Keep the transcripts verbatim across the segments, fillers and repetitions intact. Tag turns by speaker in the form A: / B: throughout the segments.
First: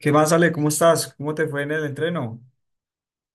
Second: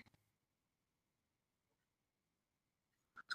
A: ¿Qué más, Ale? ¿Cómo estás? ¿Cómo te fue en el entreno?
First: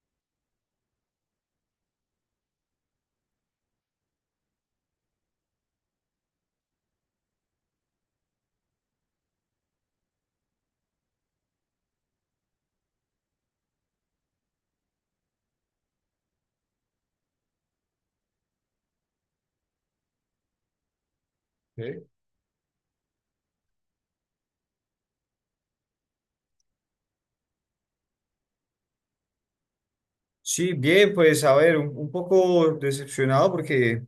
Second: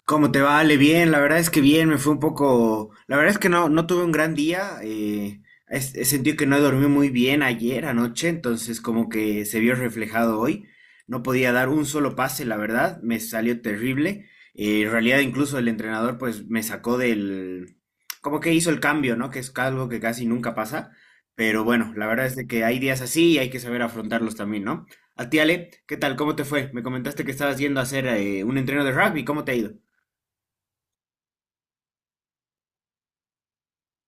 B: ¿Cómo te va, vale? Bien, la verdad es que bien, me fue un poco, la verdad es que no, no tuve un gran día, eh, es- he sentido que no dormí muy bien ayer anoche, entonces como que se vio reflejado hoy, no podía dar un solo pase, la verdad, me salió terrible, eh, en realidad incluso el entrenador pues me sacó del, como que hizo el cambio, ¿no? Que es algo que casi nunca pasa, pero bueno, la verdad es de que hay días así y hay que saber afrontarlos también, ¿no? A ti, Ale, ¿qué tal? ¿Cómo te fue? Me comentaste que estabas yendo a hacer eh, un entreno de rugby, ¿cómo te ha ido?
A: Sí, bien, pues a ver, un, un poco decepcionado porque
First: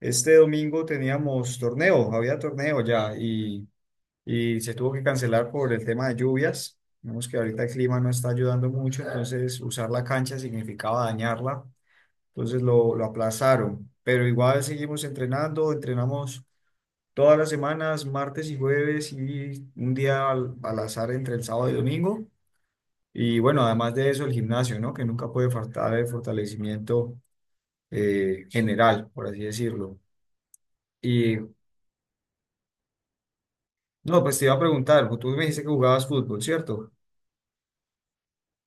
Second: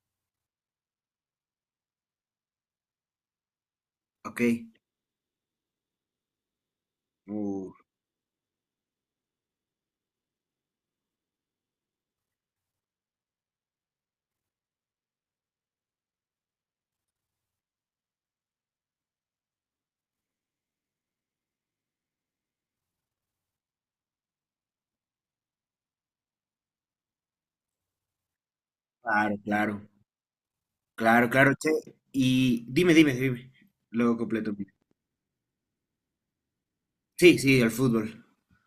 A: este domingo teníamos torneo, había torneo ya y,
B: Ok.
A: y se tuvo que cancelar por el tema de lluvias. Vemos que ahorita
B: Uh,
A: el clima no está ayudando mucho, entonces usar la cancha significaba dañarla, entonces lo, lo aplazaron. Pero igual seguimos entrenando, entrenamos todas las semanas, martes y jueves y un día al, al azar entre el sábado y domingo. Y bueno, además de eso, el gimnasio, ¿no? Que nunca puede faltar el fortalecimiento eh, general, por
B: claro,
A: así
B: claro.
A: decirlo.
B: Claro,
A: Y
B: claro, che. Y dime, dime, dime. Luego
A: no, pues te iba
B: completo.
A: a preguntar, pues, tú me dijiste que jugabas fútbol, ¿cierto?
B: Sí, sí, el fútbol.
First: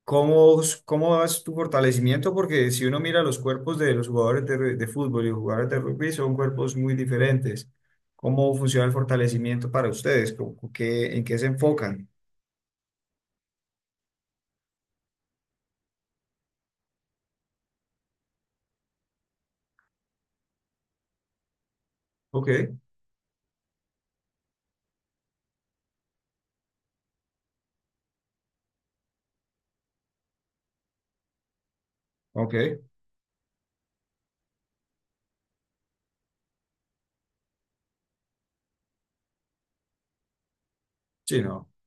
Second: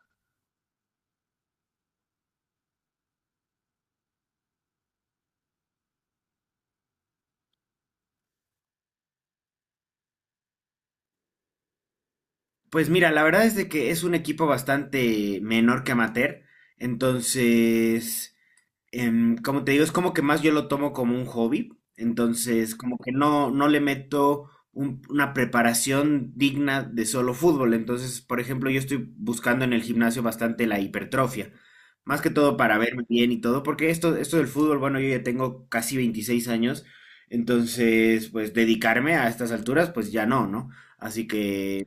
A: ¿Cómo, cómo es tu fortalecimiento? Porque si uno mira los cuerpos de los jugadores de, ru- de fútbol y los jugadores de rugby, son cuerpos muy diferentes. ¿Cómo funciona el fortalecimiento para ustedes? ¿Cómo- qué- en qué se enfocan?
B: Pues mira, la verdad es de que es un equipo bastante menor que amateur. Entonces, em, como te digo, es como que más yo lo tomo como un hobby,
A: Ok,
B: entonces como que no, no le meto un- una preparación digna de solo fútbol. Entonces, por ejemplo, yo estoy buscando en el gimnasio bastante la hipertrofia, más que
A: ok,
B: todo para verme bien y todo, porque esto, esto del fútbol, bueno, yo ya tengo casi veintiséis años, entonces pues dedicarme a estas alturas, pues ya no, ¿no? Así
A: sí, no.
B: que,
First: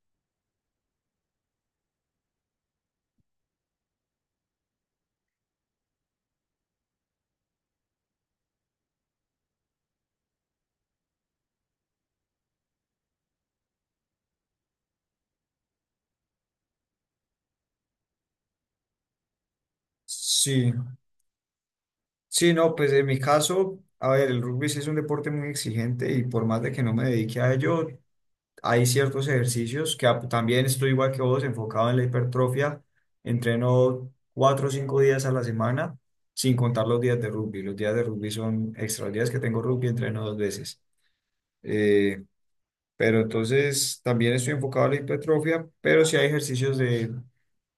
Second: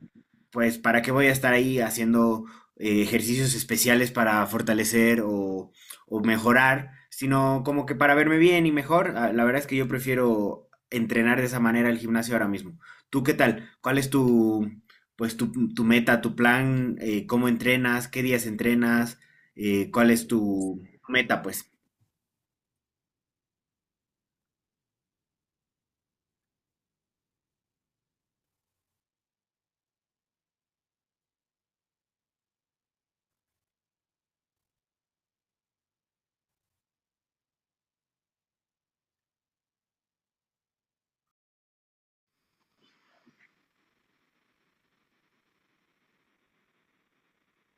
B: pues, ¿para qué voy a estar ahí haciendo eh, ejercicios especiales para fortalecer o o mejorar, sino como que para verme bien y mejor. Ah, la verdad es que yo prefiero entrenar de esa manera el gimnasio ahora mismo. ¿Tú qué tal? ¿Cuál es tu, pues, tu, tu meta, tu plan? Eh, ¿cómo entrenas? ¿Qué días entrenas? Eh, ¿cuál es
A: Sí.
B: tu meta, pues?
A: Sí, no, pues en mi caso, a ver, el rugby sí es un deporte muy exigente y por más de que no me dedique a ello, hay ciertos ejercicios que ap- también estoy igual que vos, enfocado en la hipertrofia. Entreno cuatro o cinco días a la semana, sin contar los días de rugby. Los días de rugby son extra. Los días que tengo rugby entreno dos veces. Eh, pero entonces también estoy enfocado en la hipertrofia, pero sí hay ejercicios de,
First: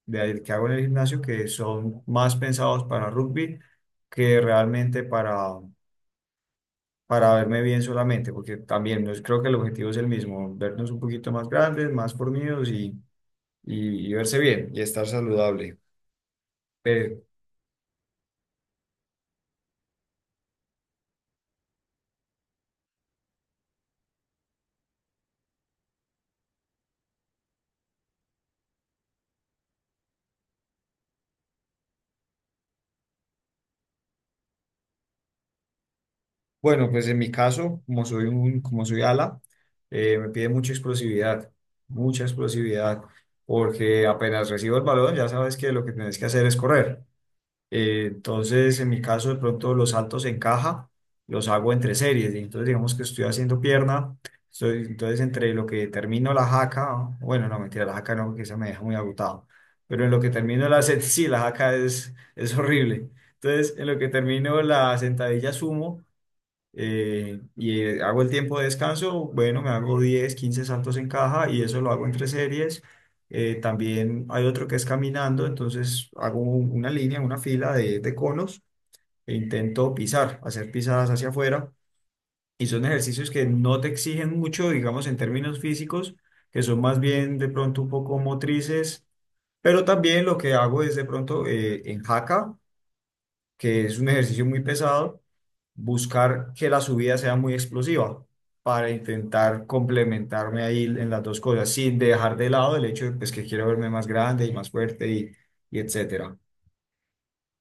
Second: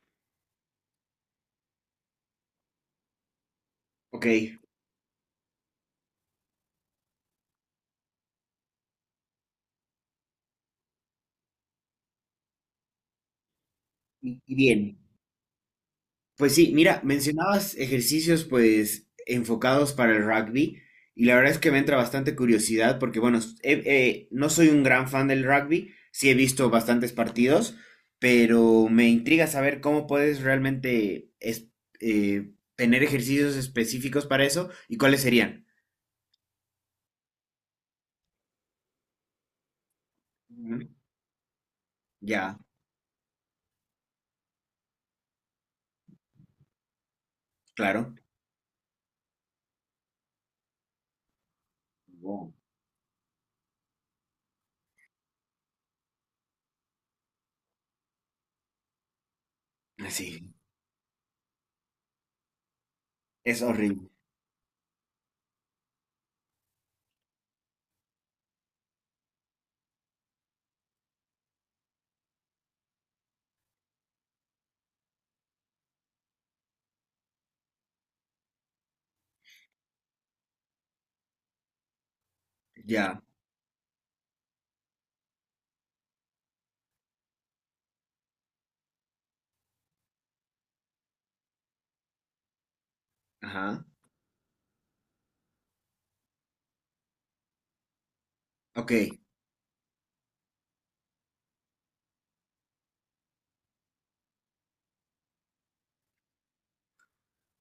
A: de que hago en el gimnasio que son más pensados para rugby
B: Ok,
A: que
B: y
A: realmente para para verme bien solamente, porque también nos- creo que el objetivo es el mismo, vernos un poquito más grandes, más fornidos y, y, y verse
B: y
A: bien y
B: bien.
A: estar saludable.
B: Pues sí, mira,
A: Pero,
B: mencionabas ejercicios pues enfocados para el rugby y la verdad es que me entra bastante curiosidad porque bueno, s- he- eh, no soy un gran fan del rugby, sí he visto bastantes partidos, pero me intriga saber cómo puedes realmente es- eh, tener ejercicios específicos para eso y cuáles serían.
A: bueno, pues en mi caso, como soy un, como soy ala, eh, me pide mucha
B: Ujú.
A: explosividad, mucha
B: Ya,
A: explosividad, porque apenas recibo el balón, ya sabes que lo que tienes que hacer es correr. Eh,
B: claro.
A: entonces, en mi caso, de pronto los saltos en caja los hago entre series. Y
B: Wow.
A: entonces, digamos que estoy haciendo pierna. Estoy, entonces, entre lo que termino la jaca, bueno, no, mentira, la jaca no, que esa me deja muy agotado. Pero en lo
B: Así,
A: que termino la set, sí, la jaca es, es horrible.
B: es
A: Entonces, en lo que
B: horrible.
A: termino la sentadilla sumo, eh, y eh, hago el tiempo de descanso, bueno, me hago diez quince saltos en caja y eso lo hago entre series. Eh, también hay otro que es caminando, entonces hago un- una línea, una fila de, de conos e intento pisar, hacer pisadas hacia afuera. Y son
B: Ya,
A: ejercicios que no te exigen mucho, digamos, en términos físicos, que son más bien de pronto un poco motrices, pero también lo que hago es de pronto eh, en jaca que
B: ajá,
A: es un ejercicio muy pesado, buscar que la subida sea muy explosiva para
B: ok.
A: intentar complementarme ahí en las dos cosas, sin dejar de lado el hecho de pues, que quiero verme más grande y más fuerte y, y etcétera.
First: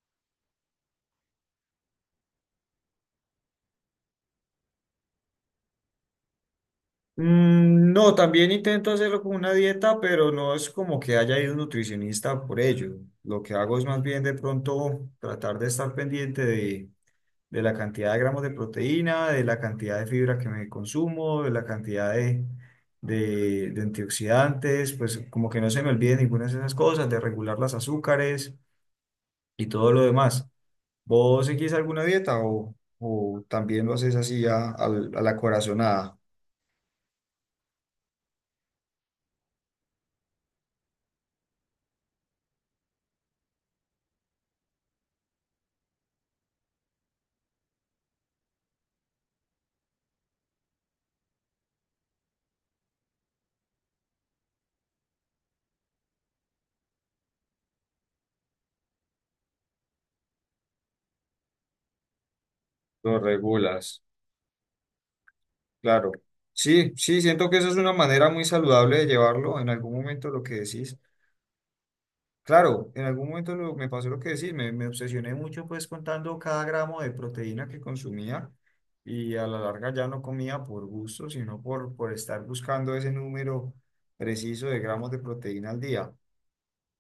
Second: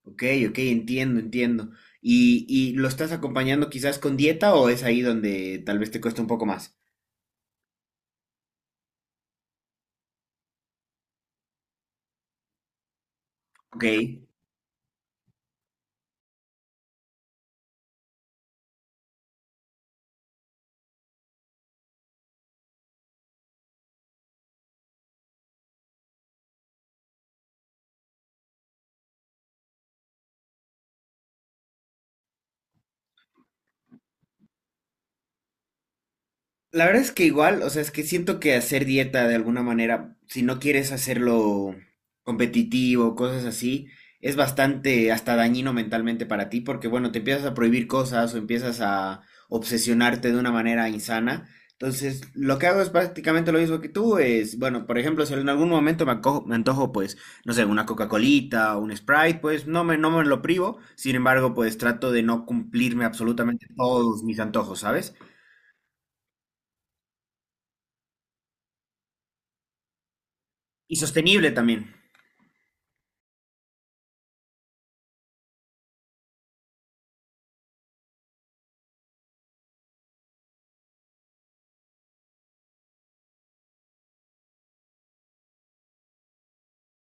B: Ok, ok, entiendo, entiendo. ¿Y, y lo estás acompañando quizás con dieta o es ahí donde tal vez te cuesta un poco más?
A: Mm, No, también intento hacerlo con una dieta, pero no es como que haya ido un nutricionista por ello. Lo que hago es
B: Ok.
A: más bien de pronto tratar de estar pendiente de de la cantidad de gramos de proteína, de la cantidad de fibra que me consumo, de la cantidad de, de, de antioxidantes, pues como que no se me olvide ninguna de esas cosas, de regular las azúcares y todo lo demás. ¿Vos seguís alguna dieta o, o también lo haces así a, al- a la corazonada?
B: La verdad es que igual, o sea, es que siento que hacer dieta de alguna manera, si no quieres hacerlo competitivo, cosas así, es bastante hasta dañino mentalmente para ti, porque bueno, te empiezas a prohibir cosas o empiezas a obsesionarte de una manera insana. Entonces, lo que hago es prácticamente lo mismo que tú, es, bueno, por ejemplo, si en algún momento me ancojo, me antojo, pues, no sé, una Coca-Colita o un Sprite, pues no me, no me lo privo, sin embargo, pues trato de no cumplirme
A: Lo
B: absolutamente
A: regulas.
B: todos mis antojos, ¿sabes?
A: Claro. Sí, sí, siento que eso es una manera muy saludable de llevarlo en algún momento lo que
B: Y
A: decís.
B: sostenible también.
A: Claro, en algún momento lo- me pasó lo que decís, me, me obsesioné mucho pues contando cada gramo de proteína que consumía y a la larga ya no comía por gusto, sino por, por estar buscando ese número preciso de gramos de proteína al día.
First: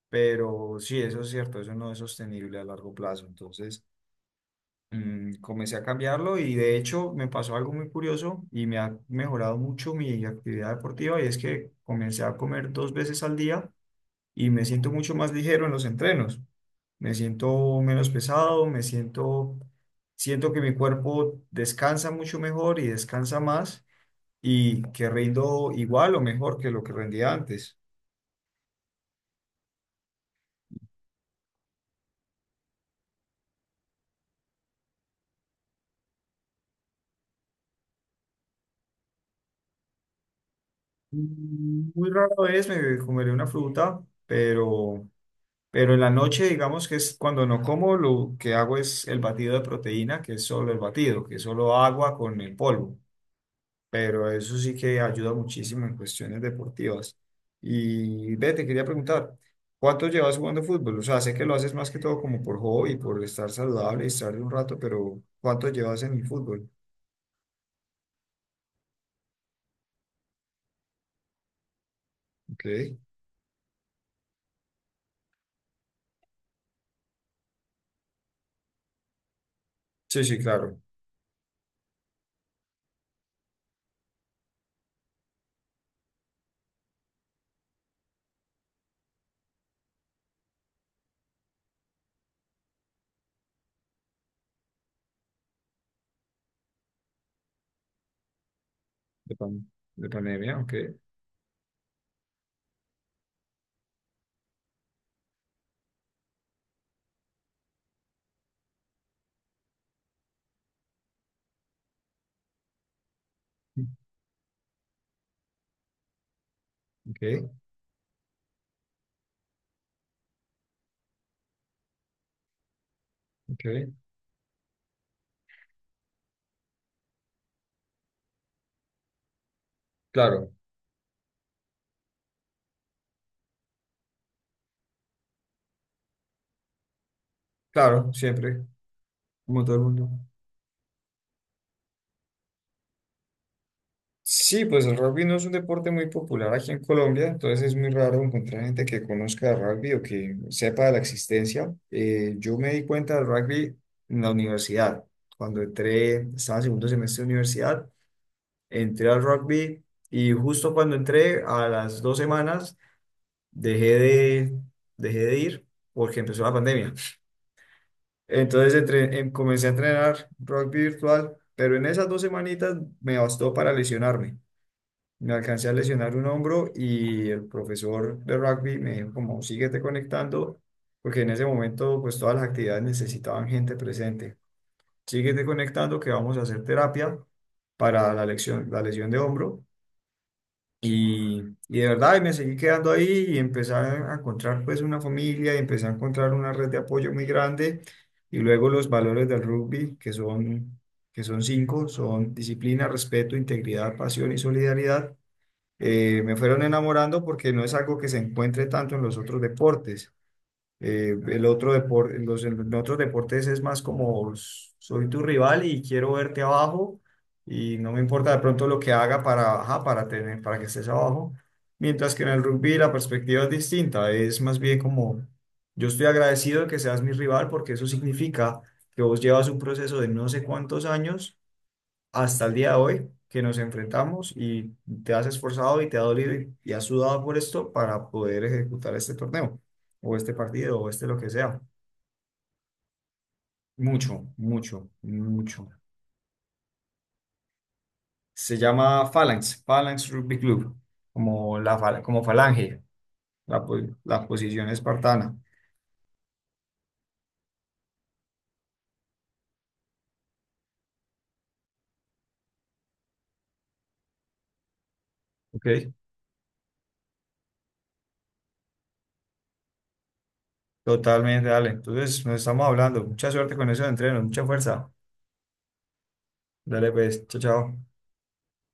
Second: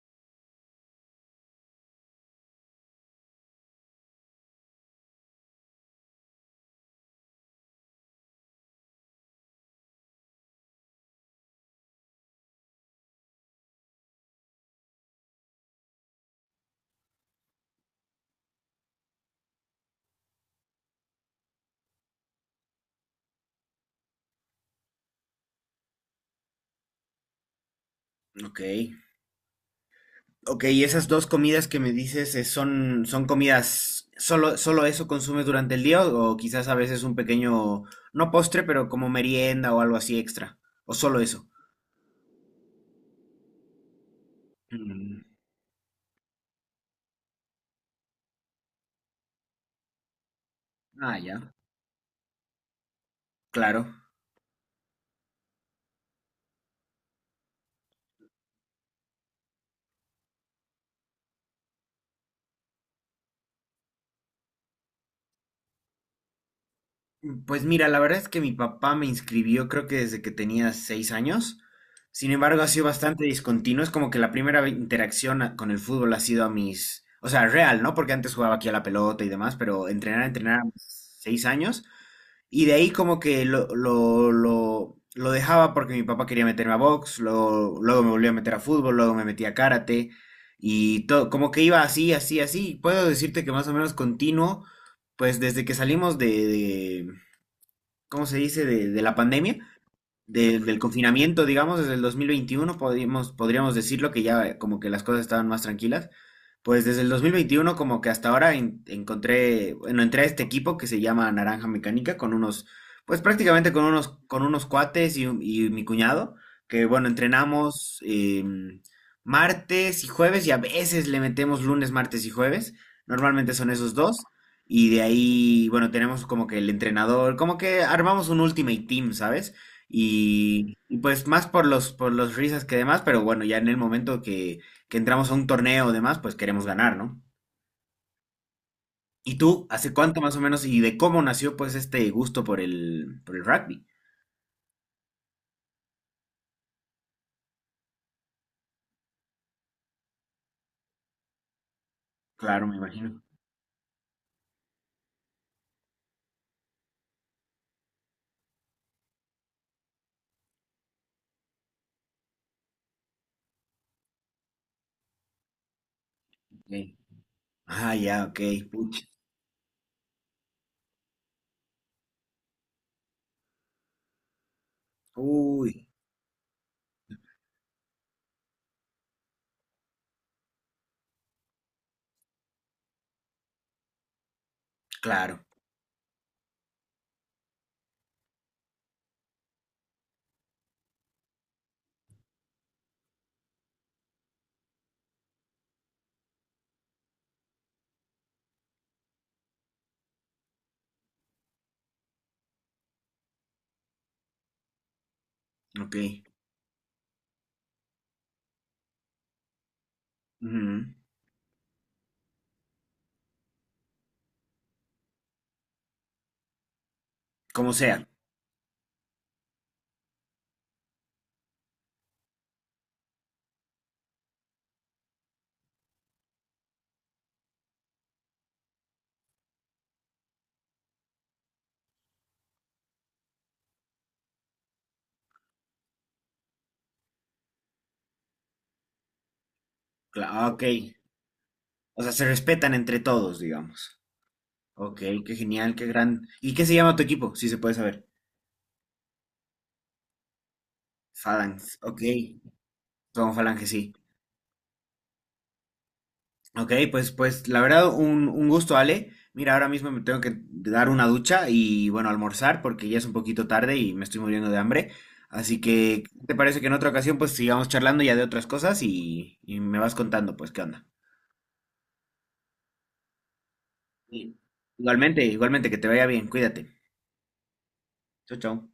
A: Pero sí, eso es cierto, eso no es sostenible a largo plazo. Entonces mm, comencé a cambiarlo y de hecho me pasó algo muy curioso y me ha mejorado mucho mi actividad deportiva y es que comencé a comer dos veces al día y me siento mucho más ligero en los entrenos. Me siento menos pesado, me siento, siento que mi cuerpo descansa mucho mejor y descansa más y que rindo igual o mejor que lo que rendía antes.
B: Ok. Ok, y esas dos comidas que me dices eh, son, son comidas, solo, solo eso consumes durante el día o, o quizás a veces un pequeño, no postre, pero como merienda o algo así extra, o solo eso.
A: Mm, Muy rara vez me comeré una fruta, pero,
B: Mm.
A: pero en la noche, digamos que es cuando no como, lo que hago es el batido de proteína, que es solo el
B: Ah,
A: batido, que
B: ya,
A: es solo agua con el polvo.
B: claro.
A: Pero eso sí que ayuda muchísimo en cuestiones deportivas. Y ve, te quería preguntar, ¿cuánto llevas jugando fútbol? O sea, sé que lo haces más que todo como por hobby, por estar saludable y estar un rato, pero ¿cuánto llevas en el fútbol?
B: Mm, Pues mira, la verdad es que mi papá me inscribió creo que desde que tenía seis años. Sin embargo, ha sido
A: Ok.
B: bastante discontinuo. Es como que la primera ve- interacción a- con el fútbol ha sido a mis, o sea, real, ¿no? Porque antes jugaba aquí a la pelota y demás, pero
A: Sí,
B: entrenar,
A: sí,
B: entrenar a mis
A: claro.
B: seis años. Y de ahí como que lo, lo, lo, lo dejaba porque mi papá quería meterme a box, luego, luego me volvió a meter a fútbol, luego me metí a karate y todo, como que iba así, así, así. Puedo decirte que más o menos continuo, pues desde que salimos de, de- ¿cómo se dice?, de, de la
A: De,
B: pandemia,
A: pan- de pandemia,
B: de-
A: ok.
B: del confinamiento, digamos, desde el dos mil veintiuno podríamos, podríamos decirlo que ya como que las cosas estaban más tranquilas. Pues desde el dos mil veintiuno como que hasta ahora en- encontré, bueno, entré a este equipo que se llama Naranja Mecánica con unos, pues prácticamente con unos, con unos cuates y, un- y mi cuñado, que bueno,
A: Ok,
B: entrenamos em, martes y jueves y a veces le metemos lunes, martes y jueves. Normalmente son
A: ok.
B: esos dos. Y de ahí, bueno, tenemos como que el entrenador, como que armamos un ultimate team, ¿sabes?
A: Claro,
B: Y, y pues más por los, por los risas que demás, pero bueno, ya en el momento que, que entramos a un torneo o demás, pues queremos ganar, ¿no?
A: claro, siempre,
B: ¿Y
A: como
B: tú,
A: todo el
B: hace
A: mundo.
B: cuánto más o menos y de cómo nació pues este gusto por el, por el rugby?
A: Sí, pues el rugby no es un deporte muy popular aquí en Colombia, entonces es muy raro encontrar gente que conozca el rugby o que sepa de la existencia. Eh, yo
B: Claro,
A: me
B: me
A: di cuenta
B: imagino.
A: del rugby en la universidad. Cuando entré, estaba en segundo semestre de universidad, entré al rugby y justo cuando entré, a las dos semanas, dejé de, dejé de ir porque empezó la
B: Ok.
A: pandemia.
B: Ah, ya, ok.
A: Entonces
B: Pucha.
A: entre- em- comencé a entrenar rugby virtual, pero en esas dos semanitas me bastó para lesionarme. Me alcancé a
B: Uy,
A: lesionar un hombro y el profesor de rugby me dijo como síguete conectando, porque en ese momento pues todas las actividades necesitaban gente presente.
B: claro,
A: Síguete conectando que vamos a hacer terapia para la lesión, la lesión de hombro. Y, y de verdad, y me seguí quedando ahí y empecé a encontrar pues una familia y empecé a encontrar una red de apoyo muy grande. Y luego los valores del rugby, que son, que son cinco, son disciplina, respeto, integridad, pasión y solidaridad,
B: ok.
A: eh, me fueron enamorando porque no es algo que se encuentre tanto en los otros deportes.
B: Ujú.
A: Eh, el otro depor- los, en otros deportes es más como s- soy tu rival y quiero verte abajo
B: Como
A: y no me
B: sea.
A: importa de pronto lo que haga para, ajá, para tener, para que estés abajo. Mientras que en el rugby la perspectiva es distinta, es más bien como yo estoy agradecido de que seas mi rival porque eso significa que vos llevas un proceso de no sé cuántos años hasta el día de hoy que nos enfrentamos y te has esforzado y te ha dolido y, y has sudado por esto para poder ejecutar este torneo o
B: Cla-
A: este
B: ah, ok.
A: partido o este lo que sea.
B: O sea, se respetan entre todos, digamos.
A: Mucho, mucho,
B: Ok, qué
A: mucho.
B: genial, qué gran. ¿Y qué se llama tu equipo? Si se puede saber.
A: Se llama Phalanx, Phalanx Rugby Club, como la
B: Phalanx,
A: fal-
B: ok.
A: como falange,
B: Somos
A: la,
B: Falange,
A: po-
B: sí.
A: la posición espartana.
B: Ok, pues, pues la verdad un, un gusto, Ale. Mira, ahora mismo me tengo que dar una ducha y bueno, almorzar porque ya es un poquito tarde y me estoy muriendo de hambre. Así
A: Ok,
B: que, ¿qué ¿te parece que en otra ocasión pues sigamos charlando ya de otras cosas y, y me vas contando pues qué onda?
A: totalmente, dale. Entonces, nos estamos hablando. Mucha suerte con esos entrenos,
B: Sí.
A: mucha fuerza.
B: Igualmente, igualmente, que te vaya bien, cuídate.
A: Dale pues, chao, chao.
B: Chau, chau.